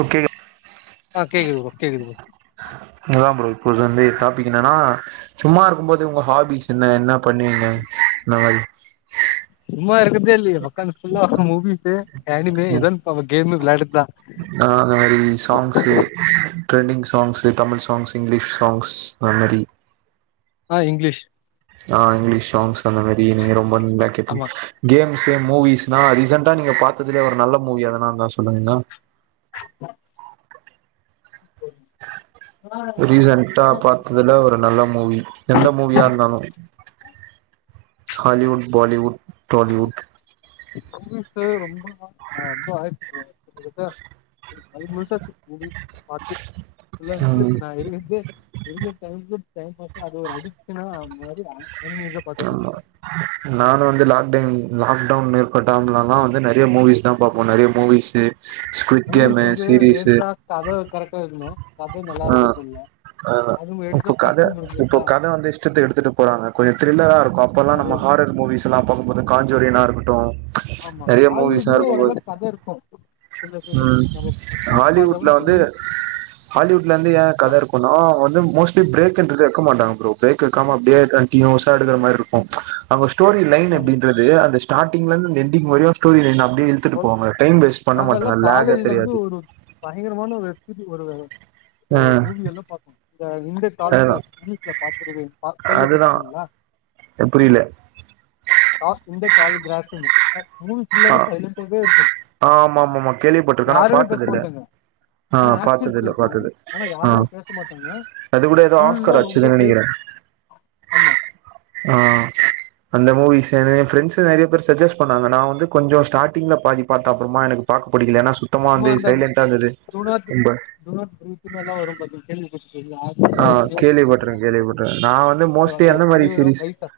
Okay ஆ கேக்குது bro கேக்குது ப்ரோ அதான் ப்ரோ இப்போ வந்து டாபிக் என்னன்னா சும்மா இருக்கும்போது உங்க ஹாபிஸ் என்ன என்ன பண்ணுவீங்க இந்த மாரி சும்மா இருக்கராதே இல்ல உக்கந்த புல்ல மூவீஸ் ஆனிமே ம் இதன் அவ கேம்மு விளாடு ஆ அந்த மாதிரி songs trending songs Tamil songs English songs அ மாதிரி ஆ இங்கிலிஷ் ஆ இங்கிலீஷ் சாங்ஸ் அந்த மாதிரி ரொம்ப நல்லா ஆமா கேட்பங்க கேம்ஸ் மூவிஸ்னா ரீசெண்டா நீங்க பாத்ததுலயே ஒரு நல்ல மூவி அதெனா இருந்தா சொல்லுங்க [inaudible] [inaudible] ரீசன்டா பாத்ததுல ஒரு நல்ல மூவி எந்த மூவியா இருந்தாலு ஹாலிவுட் பாலிவுட் ஹோலிவுட் ரொம்ப ரொம்ப [unintelligible] ஐ முழுசாச்சு பாத்து இல்ல குளிச்ச ம் நான் இரு அது ஒரு அடிகஷனாந்த மாரி ஆனிமேதா ஆமா பாத்துட்ருக்கே நான் வந்து லாக் லாக்டவுன் ஏற்பட்டலா வந்து நிறைய மூவிஸ் தா பாப்போ நிறைய மூவிஸ் மூவிஸ் வந்து எடுத்தா அத கரெக்டா இருக்கணு அது நல்லா இருக்குதுல்ல அ இப்ப கதை இப்ப கதை வந்து இஷ்டத்தை எடுத்துட்டு போறாங்க கொஞ்ச தி தில்லரா இருக்கு அப்பேல்லா அது நம்ம ஹாரர் மூவிஸ் எல்லாம் பாக்கும் போது கஞ்சோரின இருக்கட்டும் ஆமா ஆஹாலிவுட்ல ஓரளவு கதை இருக்கு ம் ஹாலிவுட்ல வந்து [unintelligible] ஹாலிவுட்ல இருந்து ஏன் கதை இருக்கணு வந்து மோஸ்லி பிரேக்ன்றது எடுக்க மாட்டாங்க ப்ரோ பிரேக் எக்காம அப்படியே கண்டிநியுசா எடுக் மாதிரி இருக்கு ஸ்டோரி லைன் ஆமா அப்படின்றது அந்தஸார்டி்ல இருந்து அந்த எண்டிங் வரையும் ஸ்டோரி லை அப்ப இழுத்துட்டு கொல் போவாங்க டைம் வேஸ்ட் பண்ண நாங்கல்லா மாட்டேங்க லேக தெரியாது இது ஒரு ஆ ஒரு மூவிய எல்லாம் பார்த்தோம் இந்த இந்தடால் அதுதா இங்கிலீஷ்ல பாத்துருவேங்க அதுதா கேள்விப்பட்டிருக்கீங்களா புரியல டால் கிரா மூவி புல்ல ஆ சைலன்டு இருக்கும் ஆமா ஆமா ஆமா கேள்விப்பட்டிருக்கே ஆனா யாருமே பாத்தது இல்ல பேசப்பட்டங்க ஆ ஆனா ஆக்ஷன் பாத்தது இல்ல இருக்கும் பாத்தது ஆனா ஆ யாருமே பேச மாட்டாங்க அது கூட ஏதோ ஃபுல்லா ஆஸ்கர் ரொம்ப ஆச்சுதுன்னு அப்டியே நினைக்கிறே ஆமா ம் அந்த மூவிஸ் என் ப்ரெண்டஸ் நிறைய பேர் சஜஸ் பண்ணாங்க நான் வந்து கொஞ்ச ஸ்டார்டிங் பாதி பாத்த அப்புறமா பாக் புடிக்கல ஏன்னா சுத்தமா அப்மா வந்து அந்த சைலண்ட்டா இருந்தது டூ நாட் ரொம்ப டூ நாட் பிரீத்னு எல்லா வரு பாத்தீங்க கேள்விப்பட்டிருக்கீங்களா ஆ கேள்விப்பட்ருக்க அது கேள்விப்பட்ருக்க நா வந்து மோஸ்ட்லி அந்த எந்த மாரி பெரியவரு சீரீஸ் வயசா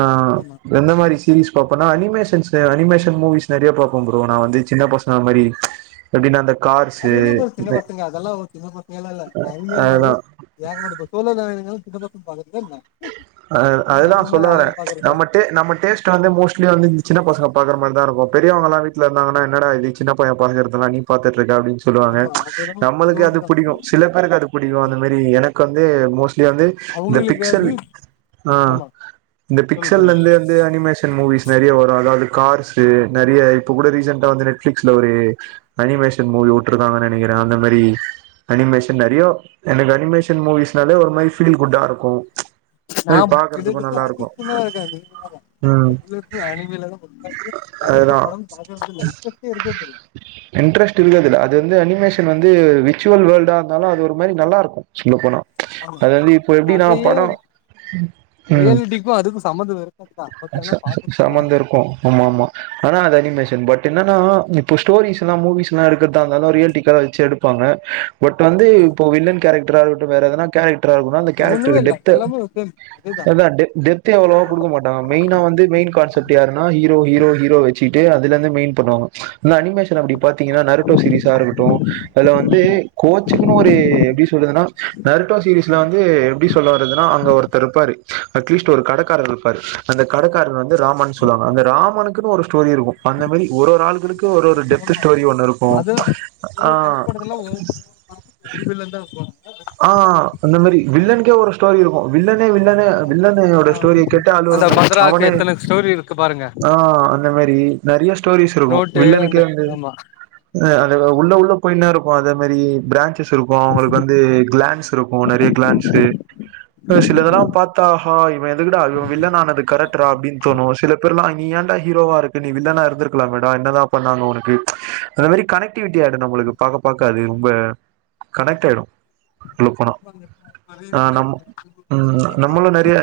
ஆ ஆமா எந்த மாரி சீரீஸ் பாப்பேன்னா அனிமேஷன்ஸ் அனிமேஷன் மூவிஸ் நெறைய பாப்ப ப்ரோ நா வந்து சின்னப் பசங்க மாரி எப்டின்னா அந்த கார்ஸு அது என்ன ப்ரோ சின்ன பசங்க அதல்லா ஒரு சின்ன பசங்கள்லா இல்ல அதா அனிமேல்னாவே ஏகப்பட்ட [unintelligible] சின்ன பசங்க பாக்கறதா என்ன ஆ எல்லா அதுதா நம்ம சொல்ல மாரி வர ஆளுங்க பாக்குறதுதா நம்ம டே நம்ம டேஸ்ட் வந்து மோஸ்ட்லி வந்து இந்த சின்ன பசங்க பாக்கற மாரிதா இருக்கும் பெரியவங்கள்லா வீட்ல இருந்தாங்கன்னா என்னடா இது சின்னப் பைய பாக்கறதுல்லா நீ பாத்துட்ருக்க அப்டின்னு சொல்லுவாங்க ஆமா அது என்னமோ நம்மளுக்கு அது சொல்லுவாங்கதா புடிக்கு சில பேருக்கு அது புடிக்கு அந்த ஆமா மேரி எனக்கு வந்து மோஸ்ட்லி வந்து இந்த பிக் அவங்களுக்கு சல் அது ஆ ஆமா இந்த சொல்லுங்க சொல்லுங்க பிக்சல்லேருந்து வந்து அனிமேஷன் மூவிஸ் நெறைய வரு அதாவது கார்ஸு நெறைய இப்ப கூட ரீசென்ட்டா வந்து நெட்ஃபிளிக்ஸ்ல ஒரு அனிமேஷன் மூவி உட்ருக்காங்கன்னு நெனைக்கிற அந்தமாரி அனிமேஷன் நெறையா எனக்கு அனிமேஷன் மூவிஸ்னாலே ஒரு மாரி ஃபீல் குட்டா இருக்கும் நா இதுக்குத் [inaudible] இருக்காது நீங்க ம் வேற [inaudible] அணிமேலதா [inaudible] வேற எந்த அதுதா படமு பாக்கறதுல்ல இன்ட்ரெஸ்ட்டே இருக்கறதில்ல இன்ட்ரெஸ்ட் இல்ல இதுல அது வந்து அனிமேஷன் வந்து விர்ச்சுவல் வேல்டா இருந்தாலு அது ஒரு மாரி நல்லாருக்கும் சொல்லப் போனா அதாது இப்போ எப்டின்னா ஏ படோ ம் ரியாலிட்டிக்கும் அதுக்கும் சம்மந்த இருக்கத்தா ச ச சம்மந்த இருக்கும் ஆமா ஆமா ஆனா அது அனிமே சென் பட் என்னன்னா இப்ப ஸ்டோரிஸ்லா மூவிஸ்லா எடுக்கறதா இருந்தாலு ரியல்டிக்கலா வச்சு எடுப்பாங்க பட் வந்து ஆமா இப்போ வில்லன் கேரக்டரா இருக்கட்டு வேற எதனா கேரக் ட்ரா இருக்கணு அந்த ஒண்ணுமே கேரக்டருக்கு இல்ல டெப்த்து எல்லாமே சேம் அதேதா அதா டெ டெப்த்து அவ்ளோவா குடுக்கமாட் மெயினா வந்து மெயின் கான்செப்ட்டு யாருன்னா ஹீரோ ஹீரோ ஹீரோ வச்சுட்டு அதுலேந்து மெயின் பண்ணுவாங்க இல்ல அனிமேஷன் அப்டி பாத்தீங்கன்னா நரட்டோ சிரீஸா இருக்கட்டும் அதுல வந்து கோச்சுக்குன்னு ஒரு எப்டி சொல் துனா நெரட்டோ சீரீஸ்ல வந்து எப்டி சொல்ல வருதுனா அங்க ஒருத் தர் இருப்பாரு அட்லீஸ்ட் ஒரு கடக்காரரு இருப்பாரு அந்தக் கடக்காரர் வந்து ராமன்னு சொல்லுவாங்க அந்த ராமனுக்குன்னு ஒரு ஸ்டோரி இருக்கும் அந்த மாரி ஒரு ஒரு ஆளுக்குன்னு இங்கு ஒரு ஒரு ஆமா டெப்த்து ஸ்டோரி ஒன்னு இருக்கும் அது ஆ [unintelligible] ருந்தா போவுணுமா சார் ஆ அந்த மாரி வில்லனுக்கே ஒரு ஸ்டோரி இருக்கும் வில்லன் வில்லனு வில்லனு ஓட ஸ்டோரிய கேட்டு அழுவுற அந்த மாரி மதுராக்கு அவனே எத்தன ஸ்டோரி இருக்கு பாருங்க ஆ அந்தமா ரி நெறைய ஸ்டோரிஸ் இருக்கும் நோட்டு அந்த வில்லனுக்கே ஆமா ஆ அது உள்ள உள்ள போயின்னேருக் அதே மாரி பிரான்ச்சஸ் இருக்கும் அவுங்களுக்கு வந்து கிளான்ஸ் இருக்கும் நெறைய கிளான்ஸு ஆ சிலதெல்லாம் பாத்தா ஹாய் இவ எதுக்கடா அழுவுனு வில்லனானது கரக்ட்ரா அப்டின்னு தோணும் சில பேர்லா அங்க நீ ஏண்டா ஹீரோவா இருக்க நீ வில்லனா இருந்துருக்கலாமேடா என்னதா பண்ணாங்க ஒனக்கு அந்தமாரி கனெக்டிவிட்டி ஆயிடு நம்மளுக் கு பாக்க பாக்க அது ரொம்ப கனெக்ட்டாயிடு சொல்லப்போனா ஆ நம்ம ம் நம்மளு நெறைய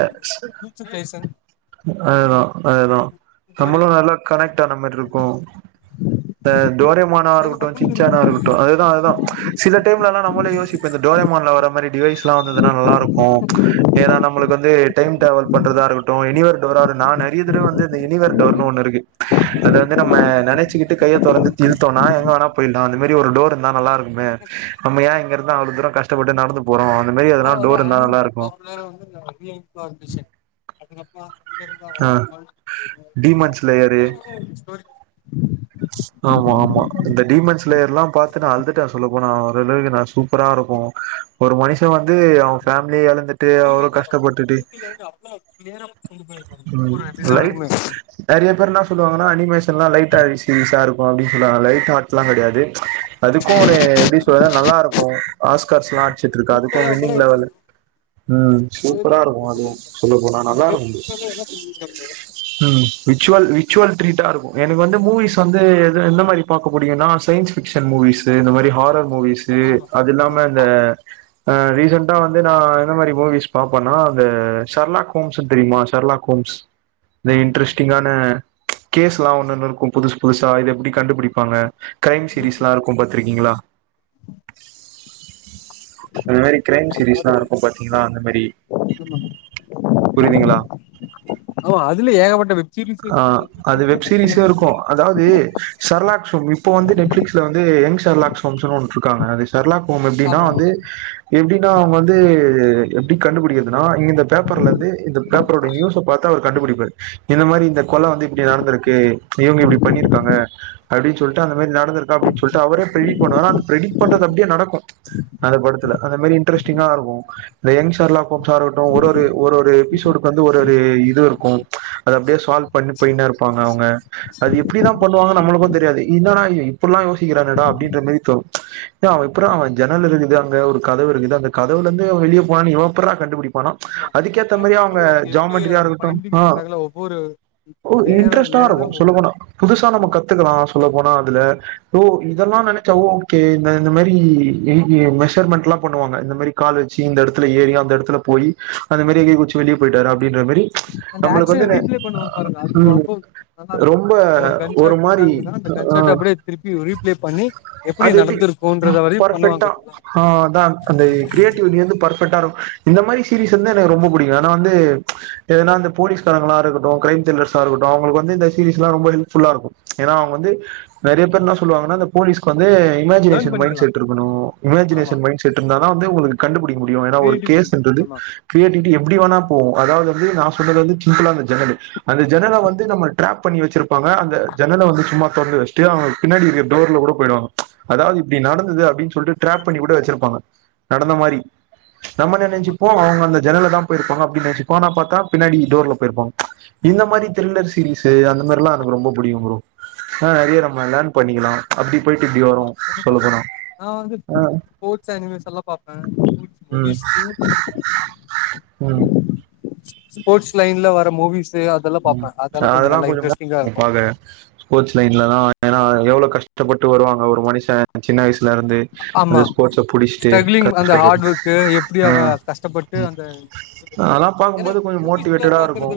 ஆ அதா அதேதா நம்மளு நல்ல கனெக்ட் ஆன மாரி இருக்கும் ஆ டோரேமானா இருக்கட்டு ஏகப்பட்டது இருக்கு சின்ச்சானா இருக்கட்டு அதுதா அதுதா சில டைம்லல்லா நம்மளே யோசிச் டோயமான்ல வர மாரி டிவைஸ்லா வந்ததுன்னா நல்லாருக்கும் ஏன்னா நம்மளுக்கு வந்து டைம் ட்ராவல் பண்றதா இருக் ட்டு எனிவர் டோரா நா நெறைய தடவ வந்து எனிவர் டோர்னு ஒன்னு இருக்கு அத வந்து நம்ம நெனைச்சுக்கிட்டு க தொறந்துத் இழுத்தோனா எங்க வேணா போயிட்லா அந்த மாரி ஒரு டோர் இருந்தா நல்லாருக்குமே நம்ம ஏ இங்கருந் அவ்ளோ தூர கஷ்டப்பட்டு நடந்து போறோ இப்போ எதனா வந்து டோர் இருந்தா நல்லா அனிமேல்ஸ்ல இருக்கு பாப்புலரா வந்து இந்த [unintelligible] விஷன் அதுக்கப்புற ஆ டீமன்ஸ் லேயரு [inaudible] ஸ்டோரி ஆமா ஆமா இந்த டிமென்ஸ்லேயர்லா பாத்து நா அழுதுட்ட சொல்லப் போனா ஓரளவுக்கு நா சூப்பரா இருக்கு ம் ஒரு மனுஷ வந்து அவ ஃபேமிலிய எழந்துட் தே தூரி அவ்ளோ ஆமா கஷ்டப்பட்டுட்டு தூரில இருந்து அவ்ளோ கிளியரா கொண்டு போயிருக்காங்க ம் ஒவ்வொரு லைட் எபிசோடுக்குமே நெறைய பேர் என்ன சொல்லுவாங்கனா அனிமேஷன்லா லைட்டாய்ருச்சு சாருபா அப்டின் சொல்லுவாங்க லைட் ஆட்ஸ்லா கெடையாது அதுக்கு ஒரு எப்டி சொல்றதுனா நல்லா இருக்கு ஆஸ்கார்ஸ்லா அட்ச்சிட்ருக்கு அதுக்கு வின்னிங் கூட லெவலு ம் சூப்பரா ஸ்டோரியும் இருக்கு அதுவு கூட்டலாம் சொல்ல போனா நம் நல்லா இருக்கு வெற்றி ப்ரோ மேல என்ன சொல்லியிருக்காங்க. ம் விச்சுவல் விச்சுவல் ட்ரீட்டா இருக்கு எனக்கு வந்து மூவிஸ் வந்து எது எந்த மாரி பாக்க புடிக்குனா சயின்ஸ் பிக்ஷன் மூவிஸு இந்த மாரி ஹாரர் மூவிஸு ஆமா அது இல்லாம ஆமா இந்த அ ரீசண்டா வந்து நா எந்த மாரி மூவிஸ் பாப்பனா அந்த சர்லாக்கோம்ஸ்னு தெரியுமா சர்லாக்கோம்ஸ் இந்த ஆமா இன்ட்ரெஸ்டிங்கான கேஸ்லா ஒன்னொன்னு இருக்கு புதுசு புதுசா இத எப்டி கண்டுபுடிப்பாங்க க்ரைம் சீரீஸ்லா இருக்கு பாத்துருக்கீங்களா அது மாரி க்ரைம் சீரிஸ்லா இருக்கு பாத்தீங்னா அந்த மாரி ஆமா புரியுதுங்களா அதுல ஏகப்பட்ட வெப் சீரிஸ் ஆ இருக்கு மூவிஸ் அது இருக்கு வெப் சீரிஸு அனிமேவும் இருக்கு அதாவ்து சர்லாக்ஹோம் இப்ப வந்து நெட்ஃப்ளிக்ஸ்ல வந்து என் சர்லாக்ஸ்ஹோம்ஸுனு ஒன்ருக்காங்க அதேஸ் சர்லாக்ஹோம் எப்டினா ஆமா ஆமா வந்து எப்டினா அவ்ங்க வந்து எப்டி கண்டுபுடிக்கிறதுனா இந்தந்த பேப்பர் லருந்து இந்த பேப்பருடைய நியூஸ பாத்து அவரு கண்டுபுடிப்பாரு இந்த மாரி இந் இந்த கொல வந்து இப்டி நடந்திருக்கு இவ்ங்க இப்டி பண்ணிருக்காங்க அப்டின் சொல்ட்டு அந்த மாரி நடந்திருக்கா அப்டின் சொல்ட்டு அவர் பேரு பிரதீபன் ஆனா அந்த பிரடிப் பண்றது அப்டியே நடக்கு அந்த படத்துல அந்த மாரி இன்ட்ரஸ்டிங்கா இருக்கு வே என் சர்லாக்ஹோம்ஸா இருக்கட்டு ஒரு ஒரு ஒரு ஒரு எபிசோடுக்கு வந்து ஒரு ஒரு இது இருக்கு அது அப்டியே சால்வ் பண்ணி பண்ணினே இருப்பாங்க அவ்ங்க அது எப்டிதா பண்ணுவாங்க நம்மளுக்கு தெரியாது இன்னாடா இவ இப்புட்லா யோசிக்கிறானேடா அப்டின்ற மாரி தோணு ஏ அவ எப்புட்றா அவ ஜன்னல குதிக்கோ அங்க ஒரு கதவு இருக்குது அந்த கதவுலந்து அவ வெளிய போனான்னு இவ எப்புட்றா கண்டுபுடிப் ப்பானா ஆமா அதுக்கேத்த பிரேக் மாரியா த்ரூ அவ்ங்க அவங்க எப்படி ஜாமென்ட்ரியா அதை இருக்கட்டு ஃபைண்டிங் ஆ பண்றாங்களா ஒவ்வொரு ஓ லேயரா இன்ட்ரெஸ்ட்டா லேயரா இருக்கு ஒவ்வொரு சொல்ல போனா புதுசா நம்ம ஆமா கத்துக்கலா சொல்ல போனா அதுல ஓ இதெல்லா நெனச்சா ஓகே இந்த இந்த மாரி எய் ஏ மெஷர்மெண்ட்ல லா பண்ணுவாங்க இந்த மாரி கால் வச்சு இந்த எடத்துல ஏறி அந்த எடத்துல போயி அந்த மாரி எகிறி குதிச்சி வெளிய போயிட்டாரா அப்டின்ற மாரி அந்த நம்மளுக்கு ஆக்ஷனை வந்து ந ரீப்ளே பண்ணுவாங்க பாருங்க அது ம் ரொம்ப நல்லா இருக்கும் ரொம்ப இப்போ கன் ஒரு ஷாட் மாரி பண்றாங்கன்னா அந்த கன் ஆ ஷாட் அப்படியே திருப்பி ரீப்ளே பண்ணி எப்படி அது எப்டி நடந்திருக்கும்ன்றத வரையும் பண்ணுவாங்க பர்ஃபெக்டா பாத்தீங்களா ஆ தான் அந்த கிரியேட்டிவிட்டிலருந்து பர்ஃபெக்டா இருக் இந்த மாரி சீரீஸ் வந்து எனக்கு ரொம்ப பிடிக்கு ஏனா வந்து ஏனா அந்த போலீஸ்காரங்களா இருக்க நோ க்ரைம் திரில்லர்ஸா இருக்கட்டு அவ்ங்களுக்கு வந்து இந்த சீரிஸ்ல்லா ரொம்ப யூஸ் ஃபுல்லா இருக்கு ஏனா அவ்ங்க வந்து நெறைய பேர் என்னா சொல்லுவாங் ஆனா அந்த போலீஸ்க்கு வந்து லேர்ன் இமஜினேஷன் மைண்ட் பண்ணிக்கலாம் செட் இருக்கணு ஆமா இமஜினேஷன் மைண்ட செட் இருந்தா தா உங்களுக்கு கண்டுபுடி டிக்க முடியு ஏனா ஒரு கிரியேட்டிவிட்டி கேஸுன்றுது ஆமா கிரியேட்டிவிட்டி எப்டி வேனா போவு அதாவ்து து நா சொன்னது வந்து சிம்புளா அந்த ஜன்னலு அந்த ஜன்னல வந்து நம்ம ட்ராப் பண்ணி வச்சிருப் தோனா அந்த ஜன்னல வந்து சும்மா தொரந்து வச்ட்டு அவ்ங்க பின்னாடி இருக்க டோர்ல கூட போயிடுவாங்க அதாவ்து இப்டி நடந்தது அப்டின்னு சொல்ட்டு ட்ராப் பண்ணி கூட வச்சிருப்பாங்க நடந்த மாரி நம்ம என்ன ஆமா நென்ச்சுப்போ அவ்ங்க அந்த ஜன்னல தா போயிருப்பாங்க அப்டின் நெனச்சிக்கோ ஆனா பாத்தா பின்னாடி டோர்ல போயிருப்பாங்க இந்த மாரி த்ரில்லர் சீரீஸு அந்த மார்லா எனக்கு ரொம்ப புடிக்கு ப்ரோ ஆ நெறைய நம்ம லேர்ன் பண்ணிக்கலா அப்டி போயிட்டு இப்டி அம்மா வரு பொண்ணு சொல்ல பாக்குது போனா நா வந்து ஆ ஸ்போர்ட்ஸ் அனிமேசன்லா பாப்பே ம் மூவிஸ்லயு ம் ஸ்போர்ட்ஸ் லைன்ல வர மூவிஸ் ம் அதெல்லா கொஞ்ச [inaudible] இருக்கு பாக்க ஸ்போர்ட்ஸ் லைன் இல்லதா ஏனா எவ்ளோ கஷ்டப்பட்டு வருவாங்க ஒரு மனுஷ சின்ன வயசு லருந்து ஆமா அந்த ஸ்போர்ட்ஸ புடிச்ட்டு ஸ்ட்ரகிளிங் அந்த கஷ்டப்படு ஹார்ட் ஒர்க்கு எப்டி ஆ அவ கஷ்டப்பட்டு அந்த அதெல்லா ஏன்னா பாக்கும்போது கொஞ்ச மோட்டிவேட்டடா இருக்கு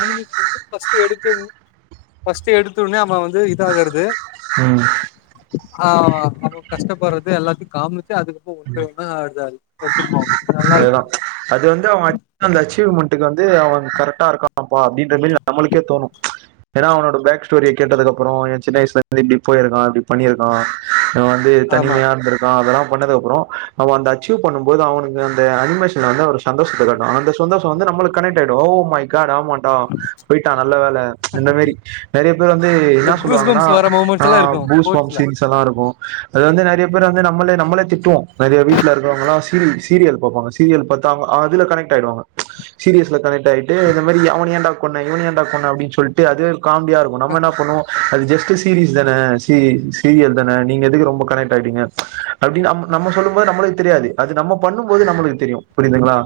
எனக்கு தெரிஞ்சு ஃபஸ்ட்டு எடுத்தோன்யு ஃபஸ்ட்டு எடுத்தோன அவ வந் து இதாகறது ம் ஆ அவ்ங்க கஷ்டப்பட்றது எல்லாத்தையு காமிச்சு டே அதுக்கப்றோ ஒன்றோன்னா அது அது அதேதா அது வந்து [inaudible] அச்சீவ்மென் மென்டுக்கு வந்து அவே கரெக்டா இருக்காபா அப்டின்ற மாரி நம்மளுக்கே தோணு ஏன்னா அவனோட பேக் ஸ்டோரிய கேட்டதுக்கு அப்புறோ எயா சின்ன வயசுல இருந் இப்டி போயிருக்கா இப்டி பண்ணியிருக்கா இவே வந்து ஆமா தனிமையா இருந்திருக்கா அதெல்லாம் பண்ணதுக்கு அப்புறோ நம்ம அந்த அச்சீவ் பண்ணும் போது அவுனுங்க அந்த அனிமேஷன் வந்தா ஒரு சந்தோஷத்த அந்த சந்தோஷோ வந்து நம்மளுக்கு கனெக்ட் ஆகிடு ஓ மை காட் ஆமா டோ போயிட்ட நல்ல வேல இந்த மாரி நெறைய பேர் வந்து இந்த என்ன கூஸ் சொல்லுவாங்கன்னா பம்ப்ஸ் வர ஆ மூமெண்ட்ஸ் எல்லா இருக்கு பூஸ்பம்ஸ் ஸ்போர்ட்ஸ்ல சீன்ஸ் எல்லா இருக்கு அது வந்து நறைய பேர் வந்து நம்மளே நம்மளே திட்டுவோ நறைய வீட்டுல இருக்கவங்கல்லா சீரி சீரியல் பாப்பாங்க சீரியல் பத்தா அவுங் அதுல கனெக்ட்டாயிடுவங்க சீரியஸ்ல கனெக்ட் கனெக்ட்டாயிட்டு இந்த மாரி அவனா என்டா கொன்ன இவன என்டா கொன்ன அப்டின் சொல்டு அது காம்டியா இருக்கு நம்ம என்ன பண்ணுவோ அது ஜெஸ்ட் டு சீரீஸ் தானே சீரி சீரியல் தானே நீங்க எதுக்கு ரொம்ப கனெக்ட் ஆயிட்றிங்க அப்டின் நம்ம நம்ம சொல்லும் போது நம்ளுக்கு தெரியாது அது நம்ம பண்ணும் போது நம்மளுக்கு தெரியு புரிதுங்களா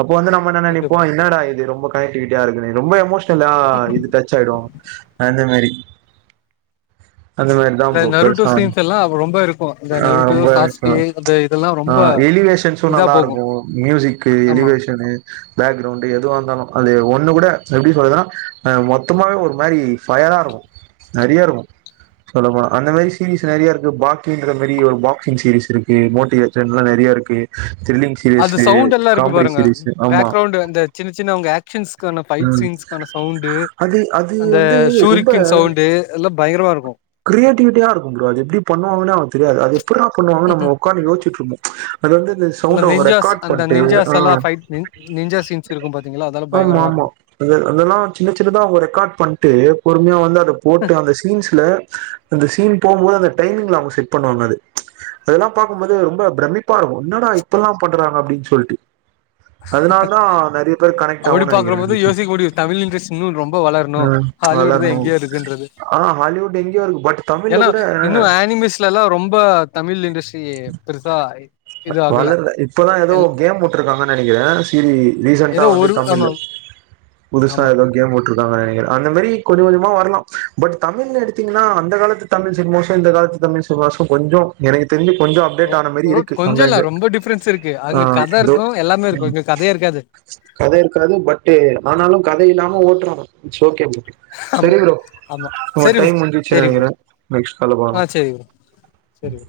அப்போ வந்து நம்ம என்ன ஓகே நெனைப்போ ப்ரோ என்னடா இது ரொம்ப கனெக்டிவிட்டியா இருக்கு ரொம்ப எமோஷன்லா இது டச் ஆயிடு அந்த மாரி அந்த மாரிதா இந்த ப்ரோ நருட்டோ பெருசா ஆகு சீன்ஸ் எல்லா ரொம்ப இருக்கு இந்த ஆ நருட்டோ ரொம்ப சாஸ்கே அந்த இதெல்லா [inaudible] ஆ ரொம்ப எலிவேஷன்ஸு இதா நல்லா போகு இருக்கு மியூசிக்கு ஆமா எலிவேஷனு பேக்ரவுண்டு எதுவா இருந்தாலு அது ஒன்னு கூட எப்டி சொல்றதுன்னா அ மொத்தமாவே ஒரு மாரி ஃபயரா இருக்கு. நறைய இருக்கோ. சொல்லபோனா அந்த மாரி சீரீஸ் நறையா இருக்கு பாக்கின்ற மாரி ஒரு பாக்சிங் சீரீஸ் இருக்கு மோட்டிவேஷன் எல்லா நெறைய இருக்கு அது சவுண்ட் எல்லா இருக்கு காமெடி பாருங்க சீரியஸு ஆமா பேக்ரவுண்ட் இந்த சின்ன சின்ன அவுங்க ஆக்ஷன்ஸ் கான ஃபைட் ம் சீன்ஸ்கான சவுண்டு அது அது அந்த வந்து ரொம்ப சூரிக்கின் சவுண்ட் எல்லா பயங்கரமா இருக்கு. கிரியேட்டிவிட்டியா இரு ப்ரோ அது எப்டி பண்ணுவாங்குன்னே அவனுக் தெரியாது எப்புட்றா பண்ணுவாங்க நம்ம ஒட்காந்து யோசிச்சிட்டு இருந்தோ அது வந்து இந்த சவுண்ட அவுங்க நெஞ்சாஸ் ரெக்கார்ட் அந்த பண்ட்டு நெஞ்சாஸ் ஆ எல்லா ஃபைட் நெஞ்சா சீன்ஸ் இருக்கு பாத்தீங்களா அதெல்லா ஆமா பயங்கரமா ஆமா இருக்கு அத அதெல்லா சின்ன சின்னதா அவுங்க ரெக்காட் பண்ட்டு பொறுமையா வந்து அத போட்டு அந்த சீன்ஸ்ல அந்த சீன் போம்போது அந்த டைமிங்ல அவுங்க செட் பண்ணுவாங்க அது அதெல்லா பாக்கும் போது ரொம்ப பிரம்மிப்பா இருக்கு என்னடா இப்பல்லா பண்றாங்க அப்டின்னு சொல்டு அதனால் தா நறைய பேர் அப்படி கனெக்ட்டாவுன்னு நெனைக்கிறே பாக்குறபோது எனக்கு தெரிஞ்சி யோசிக்க முடியு தமிழ் இண்டஸ்ட்ரி இன்னு ரொம்ப வளரணு அ ஹாலிவுட் தா வளர்னு எங்கேயோ இருக்குன்றது ஆ ஹாலிவுட் எங்கேயோ இருக்கு பட் தமிழ்ல ஏன்னா கூட இன்னு ஆனிமேஸ்லல்லா ரொம்ப தமிழ் இண்டஸ்ட்ரி எ பெருசா இது ஆகல வளர்ல இப்பதா ஏதோ எல் கேம் உட்டுடிருக்காங்கன்னு நெனைக்கிறே சீரி ரீசன்டா ஏதோ வந்து ஒரு ஆமா தமிழ்ல புதுசா ஆமா ஏதோ கேம் உட்டுடிருக் காங் நெனைக்கிறே அந்த மாரி கொஞ்ச கொஞ்சமா வரலா பட் தமிழ் எடுத்தீங்கன்னா அந்த காலத்து தமிழ் சினிமாஸு இந்த காலத்து தமிழ் சினிமாசும் கொஞ்சோ எனக்குத் தெரிஞ்சி கொஞ்சோ அப்டேட் ஆனா மாரி இருக்கு கொஞ்சோ இல்ல அங்கங்க ரொம்ப டிஃப்ரென்ஸ் இருக்கு ஆ அங்க கத இதோ இருக்கு எல்லாமே இருக்கு ம் இங்க கதையே இருக்காது கத இருக்காது பட்டே ஆனாலு கத இல்லாம ஓட்டுறா பாரு இட்ஸ் ஓகே சேரி ஆமா ப்ரோ ஆமா உங்க சரி ப்ரோ டைம் முடிஞ்சிட்சினு சரி ப்ரோ நெனைக்கிறே நெக்ஸ்ட் கால்ல பாக்கலாம் சேரி ப்ரோ